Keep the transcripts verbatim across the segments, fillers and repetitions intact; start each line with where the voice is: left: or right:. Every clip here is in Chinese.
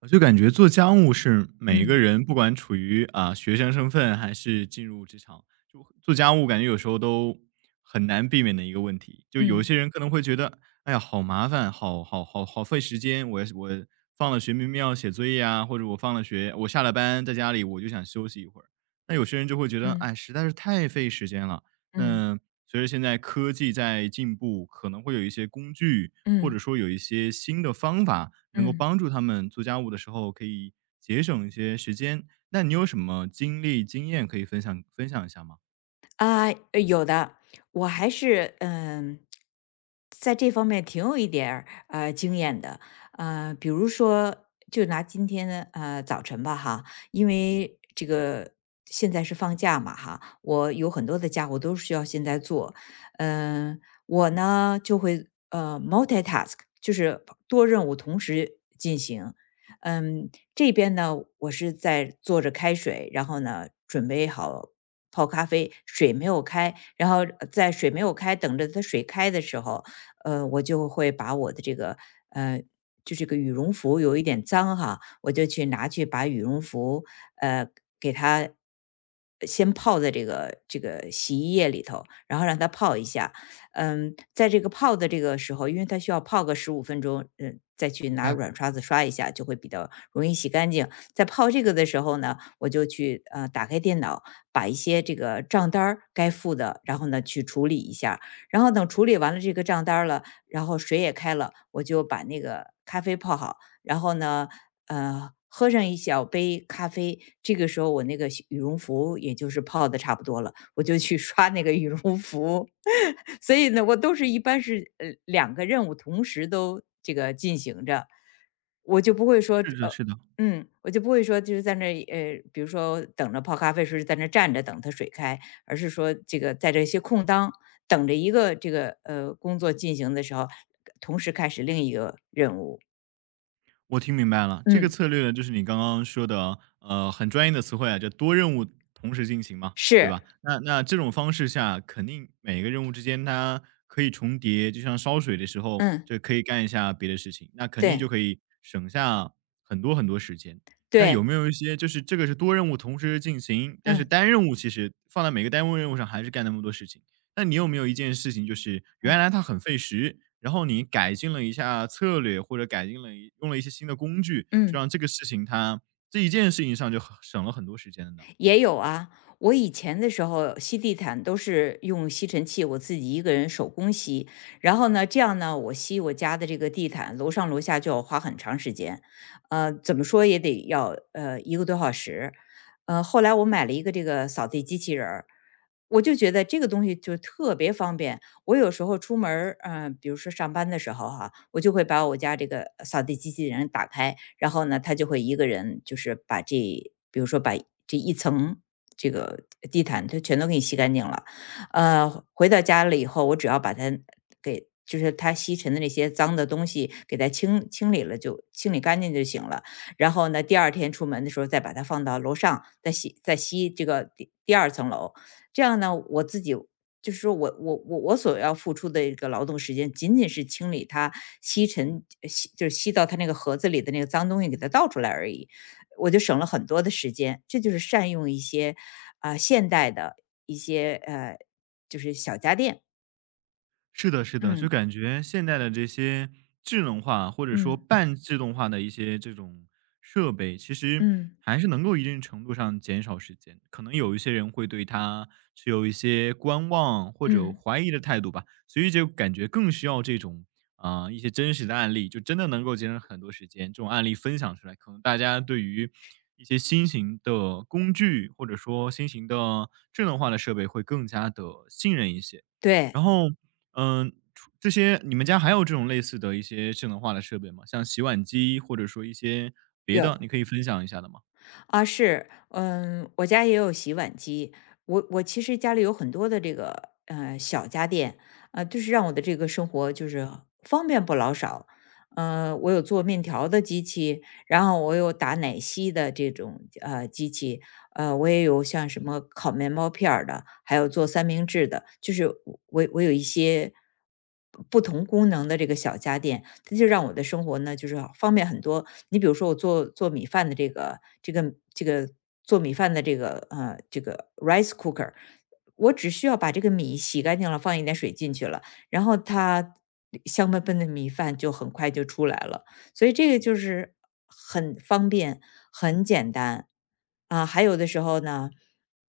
right: 我就感觉做家务是每一个
left: 嗯
right: 人不管处于啊、学生身份还是进入职场，就做家务感觉有时候都很难避免的一个问题。就有一
left: 嗯
right: 些人可能会觉得，哎呀，好麻烦，好好好好费时间。我我放了学明明要写作业啊，或者我放了学，我下了班在家里我就想休息一会儿。那有些人就会觉得，哎，
left: 嗯
right: 实在是太费时间了。
left: 嗯
right: 那随着现在科技在进步，可能会有一些工具，或者
left: 嗯
right: 说有一些新的方法，能够
left: 嗯。
right: 帮助他们做家务的时候可以节省一些时间。那你有什么经历、经验可以分享分享一下吗？
left: 啊，呃有的，我还是嗯，在这方面挺有一点儿呃经验的，呃，比如说，就拿今天的呃早晨吧哈，因为这个现在是放假嘛哈，我有很多的家务都需要现在做，嗯、我呢就会呃 multitask，就是多任务同时进行，嗯，这边呢，我是在做着开水，然后呢，准备好泡咖啡，水没有开，然后呃在水没有开，等着它水开的时候，呃，我就会把我的这个呃，就这个羽绒服有一点脏哈，我就去拿去把羽绒服呃给它呃先泡在这个这个洗衣液里头，然后让它泡一下。嗯，在这个泡的这个时候，因为它需要泡个十五分钟，嗯，再去
right: 明
left: 拿
right: 白，
left: 软刷子刷一下，就会比较容易洗干净。在泡这个的时候呢，我就去呃打开电脑，把一些这个账单儿该付的，然后呢去处理一下。然后等处理完了这个账单儿了，然后水也开了，我就把那个咖啡泡好，然后呢，呃，喝上一小杯咖啡。这个时候我那个羽绒服也就是泡的差不多了，我就去刷那个羽绒服。所以呢，我都是一般是呃两个任务同时都这个进行着，我就不会说
right: 是的，
left: 呃。
right: 是的。
left: 嗯，我就不会说就是在那儿呃，比如说等着泡咖啡时在那儿站着等它水开，而是说这个在这些空当等着一个这个呃工作进行的时候，同时开始另一个任务。
right: 我听明白了，这个
left: 嗯，
right: 策略呢，就是你刚刚说的，呃，很专业的词汇啊，叫多任务同时进行嘛，对
left: 是，
right: 吧？那那这种方式下，肯定每个任务之间它可以重叠，就像烧水的时候，
left: 嗯，
right: 这可以干一下别的事情，那肯定就
left: 对
right: 可以省下很多很多时间。那有
left: 对，
right: 没有一些就是这个是多任务同时进行，但是
left: 嗯
right: 单任务其实放在每个单位任务上还是干那么多事情，那你有没有一件事情，就是原
left: 嗯
right: 来它很费时，然后你改进了一下策略，或者改进了一用了一些新的工具，就
left: 嗯。
right: 让这个事情它这一件事情上就很省了很多时间呢？
left: 也有啊，我以前的时候吸地毯都是用吸尘器，我自己一个人手工吸。然后呢，这样呢，我吸我家的这个地毯，楼上楼下就要花很长时间，呃，怎么说也得要呃一个多小时。呃，后来我买了一个这个扫地机器人儿，我就觉得这个东西就特别方便。我有时候出门儿，嗯，比如说上班的时候哈，我就会把我家这个扫地机器人打开，然后呢，它就会一个人就是把这，比如说把这一层这个地毯，它全都给你吸干净了。呃，回到家了以后，我只要把它给就是它吸尘的那些脏的东西给它清清理了就清理干净就行了。然后呢，第二天出门的时候再把它放到楼上，再吸再吸这个第第二层楼。这样呢，我自己就是说我我我我所要付出的一个劳动时间，仅仅是清理它吸尘呃吸就是吸到它那个盒子里的那个脏东西，给它倒出来而已，我就省了很多的时间。这就是善用一些啊、现代的一些呃就是小家电，
right: 是的，是的，就
left: 嗯
right: 感觉现在的这些智能化或者说
left: 嗯
right: 半自动化的一些这种设备，其实
left: 嗯
right: 还是能够一定程度上减少时间。可能有一些人会对它持有一些观望或者
left: 嗯，
right: 怀疑的态度吧，所以就感觉更需要这种啊、一些真实的案例，就真的能够节省很多时间。这种案例分享出来，可能大家对于一些新型的工具或者说新型的智能化的设备会更加的信任一些。
left: 对，
right: 然后嗯，除这些你们家还有这种类似的一些智能化的设备吗？像洗碗机或者说一些别
left: 有
right: 的，你可以分享一下的吗？
left: 啊，是，嗯，我家也有洗碗机，我我其实家里有很多的这个呃小家电，啊、就是让我的这个生活就是方便不老少。呃，我有做面条的机器，然后我有打奶昔的这种呃机器，呃，我也有像什么烤面包片儿的，还有做三明治的，就是我我有一些不同功能的这个小家电，它就让我的生活呢，就是方便很多。你比如说我做做米饭的这个这个这个做米饭的这个呃这个 rice cooker，我只需要把这个米洗干净了，放一点水进去了，然后它香喷喷的米饭就很快就出来了。所以这个就是很方便、很简单啊。还有的时候呢，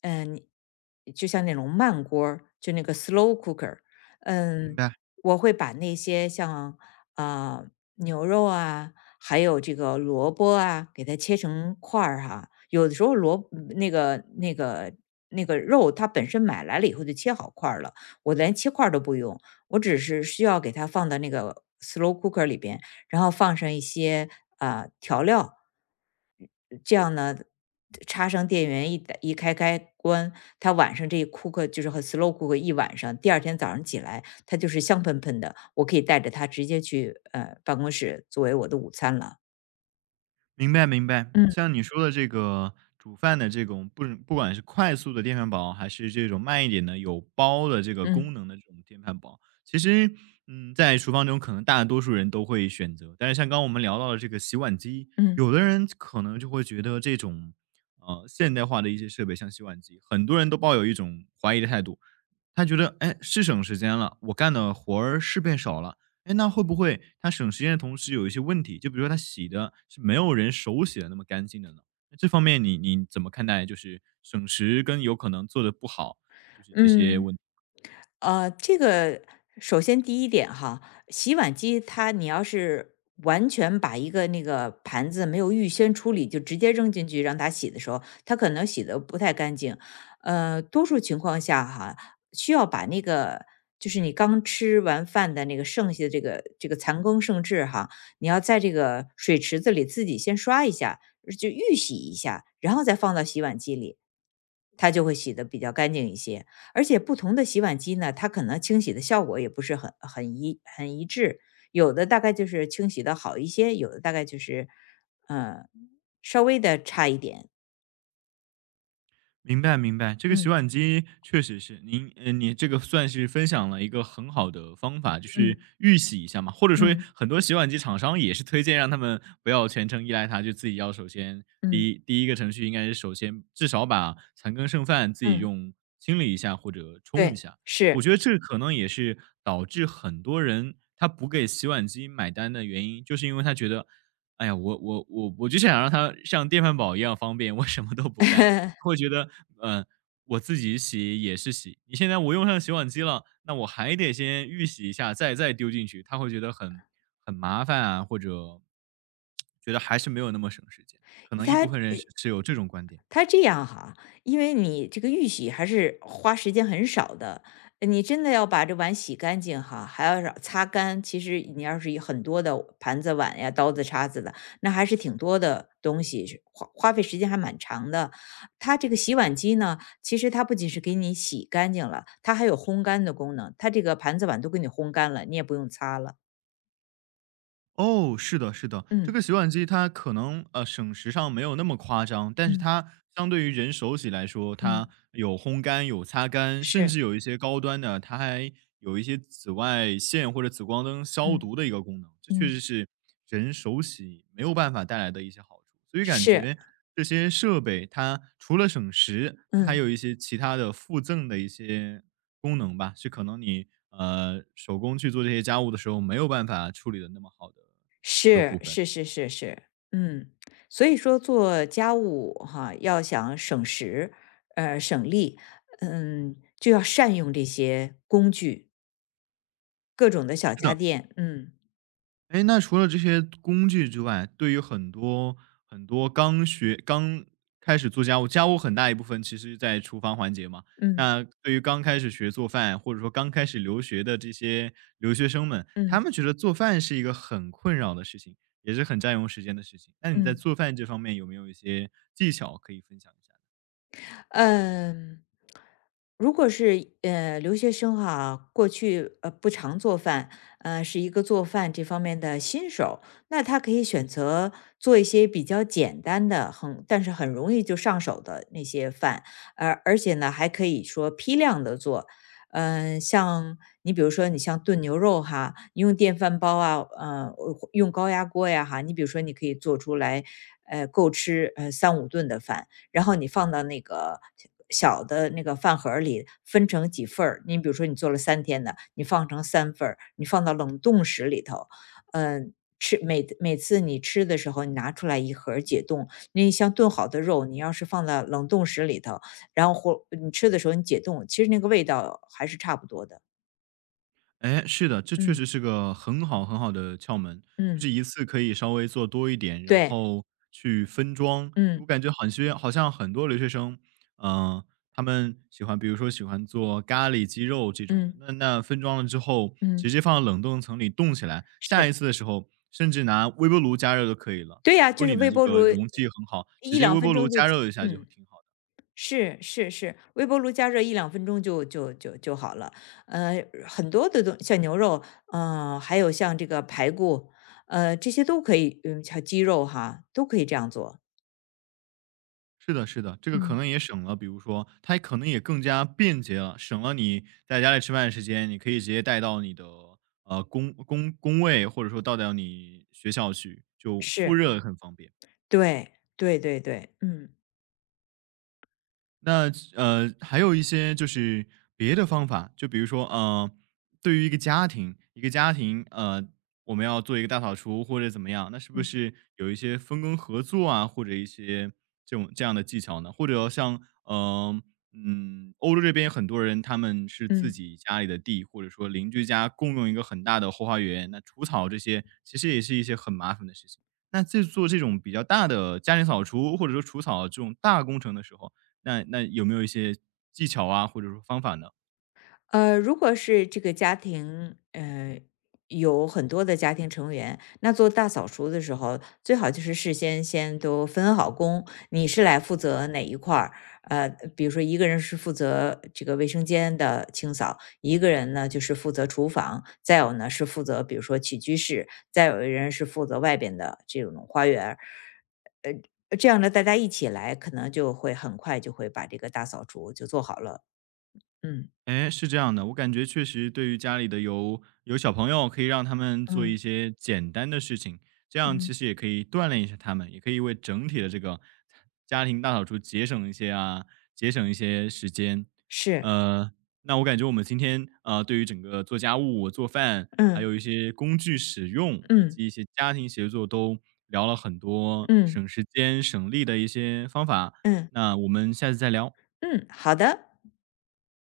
left: 嗯，你就像那种慢锅儿就那个 slow cooker，
right: 明
left: 嗯，
right: 白。
left: 我会把那些像啊、呃牛肉啊，还有这个萝卜啊，给它切成块儿、哈。有的时候萝嗯那个那个那个肉，它本身买来了以后就切好块儿了，我连切块儿都不用，我只是需要给它放到那个 slow cooker 里边，然后放上一些啊调料，这样呢，插上电源一打一开开关，它晚上这一 cook 就是和 slow cook 一晚上，第二天早上起来它就是香喷喷的，我可以带着它直接去呃办公室作为我的午餐了。
right: 明白明白，
left: 嗯
right: 像你说的这个煮饭的这种，不不管是快速的电饭煲，还是这种慢一点的有煲的这个功
left: 嗯
right: 能的这种电饭煲，其实，嗯，在厨房中可能大多数人都会选择。但是像刚刚我们聊到的这个洗碗机，
left: 嗯
right: 有的人可能就会觉得这种，呃，现代化的一些设备，像洗碗机，很多人都抱有一种怀疑的态度，他觉得，哎，是省时间了，我干的活儿是变少了。哎，那会不会它省时间的同时有一些问题？就比如说它洗的是没有人手洗的那么干净的呢？那这方面你你怎么看待就是省时跟有可能做的不好，就是这些
left: 嗯。
right: 问题？
left: 呃，这个首先第一点哈，洗碗机它你要是完全把一个那个盘子没有预先处理就直接扔进去让它洗的时候，它可能洗的不太干净。呃，多数情况下哈，需要把那个就是你刚吃完饭的那个剩下的这个这个残羹剩炙哈，你要在这个水池子里自己先刷一下，就预洗一下，然后再放到洗碗机里，它就会洗的比较干净一些。而且不同的洗碗机呢，它可能清洗的效果也不是很很一很一致，有的大概就是清洗的好一些，有的大概就是，呃，稍微的差一点。
right: 明白明白，这个洗
left: 嗯
right: 碗机确实是您，呃，你这个算是分享了一个很好的方法，就是
left: 嗯
right: 预洗一下嘛，或者说
left: 嗯
right: 很多洗碗机厂商也是推荐让他们不要全程依赖它，就自己要首先
left: 嗯
right: 第
left: 嗯
right: 一第一个程序应该是首先至少把残羹剩饭自己
left: 嗯，
right: 用清理一下或者冲一
left: 对，
right: 下。我
left: 是，
right: 觉得这可能也是导致很多人他不给洗碗机买单的原因，就是因为他觉得，哎呀，我我我我就想让它像电饭煲一样方便，我什么都不干。会觉得，嗯，我自己洗也是洗，你现在我用上洗碗机了，那我还得先预洗一下，再再丢进去，他会觉得很很麻烦啊，或者觉得还是没有那么省时间。可能一部分人
left: 它
right: 是持有这种观点。
left: 它这样哈，因为你这个预洗还是花时间很少的，你真的要把这碗洗干净哈，还要让擦干。其实你要是有很多的盘子、碗呀、刀子、叉子的，那还是挺多的东西，是花花费时间还蛮长的。它这个洗碗机呢，其实它不仅是给你洗干净了，它还有烘干的功能。它这个盘子、碗都给你烘干了，你也不用擦了。
right: 哦，是的，是的，这
left: 嗯
right: 个洗碗机它可能呃省时上没有那么夸张，但是
left: 嗯
right: 它相对于人手洗来说，它
left: 嗯，
right: 有烘干、有擦干，甚
left: 是，
right: 至有一些高端的，它还有一些紫外线或者紫光灯消
left: 嗯
right: 毒的一个功能，这确实
left: 嗯，
right: 是人手洗没有办法带来的一些好处。所以感觉
left: 是，
right: 这些设备它除了省时，它还
left: 嗯。
right: 有一些其他的附赠的一些功能吧，是可能你，呃，手工去做这些家务的时候没有办法处理的那么好的一个部
left: 是
right: 分。
left: 是是是是，嗯，所以说做家务哈，要想省时，呃，省力，嗯，就要善用这些工具，各种的
right: 是
left: 小家
right: 的，
left: 电，嗯
right: 哎，那除了这些工具之外，对于很多很多刚学刚开始做家务，家务很大一部分其实在厨房环节嘛。
left: 嗯
right: 那对于刚开始学做饭，或者说刚开始留学的这些留学生们，他
left: 嗯
right: 们觉得做饭是一个很困扰的事情，也是很占用时间的事情。那你在
left: 嗯。
right: 做饭这方面有没有一些技巧可以分享一下？
left: 嗯，如果是呃留学生哈，过去呃不常做饭，呃是一个做饭这方面的新手，那他可以选择做一些比较简单的，很但是很容易就上手的那些饭，而、而且呢还可以说批量的做。嗯、像你比如说，你像炖牛肉哈，你用电饭煲啊，呃，用高压锅呀哈，你比如说你可以做出来，呃，够吃呃三五顿的饭。然后你放到那个小的那个饭盒儿里，分成几份儿。你比如说你做了三天的，你放成三份儿，你放到冷冻室里头。嗯，吃每每次你吃的时候，你拿出来一盒儿解冻。那像炖好的肉，你要是放在冷冻室里头，然后或你吃的时候你解冻，其实那个味道还是差不多的。
right: 哎，是的，这确
left: 嗯，
right: 实是个很好很好的窍门，就
left: 嗯，
right: 是一次可以稍微做多一点，然
left: 对，
right: 后去分装。
left: 嗯，
right: 我感觉好像好像很多留学生，嗯、他们喜欢，比如说喜欢做咖喱鸡肉这种的，
left: 嗯，
right: 那那分装了之后，直
left: 嗯，
right: 接放到冷冻层里冻起来，下一
left: 是。
right: 次的时候，甚至拿微波炉加热都可以了。
left: 对呀，
right: 如果
left: 就是
right: 你的
left: 微
right: 这
left: 波
right: 个
left: 炉一
right: 容器很好，直
left: 一
right: 接
left: 两
right: 微波
left: 分
right: 炉
left: 钟就
right: 加
left: 解
right: 热一下就
left: 嗯。
right: 挺好的。
left: 是是是，微波炉加热一两分钟就就就就好了。呃，很多的东像牛肉，呃，还有像这个排骨，呃，这些都可以嗯，像鸡肉哈，都可以这样做。
right: 是的，是的，这个可
left: 嗯。
right: 能也省了，比如说，它可能也更加便捷了，省了你在家里吃饭的时间，你可以直接带到你的呃工工工位，或者说带到你学校去，就复
left: 是，
right: 热很方便。
left: 对，对对对，嗯。
right: 那呃，还有一些就是别的方法，就比如说，呃，对于一个家庭，一个家庭，呃，我们要做一个大扫除或者怎么样，那是不
left: 嗯，
right: 是有一些分工合作啊，或者一些这种这样的技巧呢？或者像，呃，嗯，欧洲这边很多人他们是自
left: 嗯。
right: 己家里的地，或者说邻居家共用一个很大的后花园，那除草这些其实也是一些很麻烦的事情。那在做这种比较大的家庭扫除或者说除草这种大工程的时候，那那有没有一些技巧啊，或者说方法呢？
left: 呃，如果是这个家庭，呃，有很多的家庭成员，那做大扫除的时候，最好就是事先先都分好工，你是来负责哪一块儿？呃，比如说一个人是负责这个卫生间的清扫，一个人呢就是负责厨房，再有呢是负责比如说起居室，再有一人是负责外边的这种花园儿呃，这样呢大家一起来，可能就会很快就会把这个大扫除就做好了。嗯
right: 哎，是这样的，我感觉确实对于家里的有有小朋友，可以让他们做一
left: 嗯
right: 些简单的事情，这样其
left: 嗯。
right: 实也可以锻炼一下他们，也可以为整体的这个家庭大扫除节省一些啊，节省一些时间。
left: 是，
right: 呃，那我感觉我们今天呃，对于整个做家务、做饭，还
left: 嗯，
right: 有一些工具使用，以
left: 嗯，
right: 及一些家庭协作，都聊了很多
left: 嗯，
right: 省时间、省力的一些方法。
left: 嗯，
right: 那我们下次再聊。
left: 嗯，好的。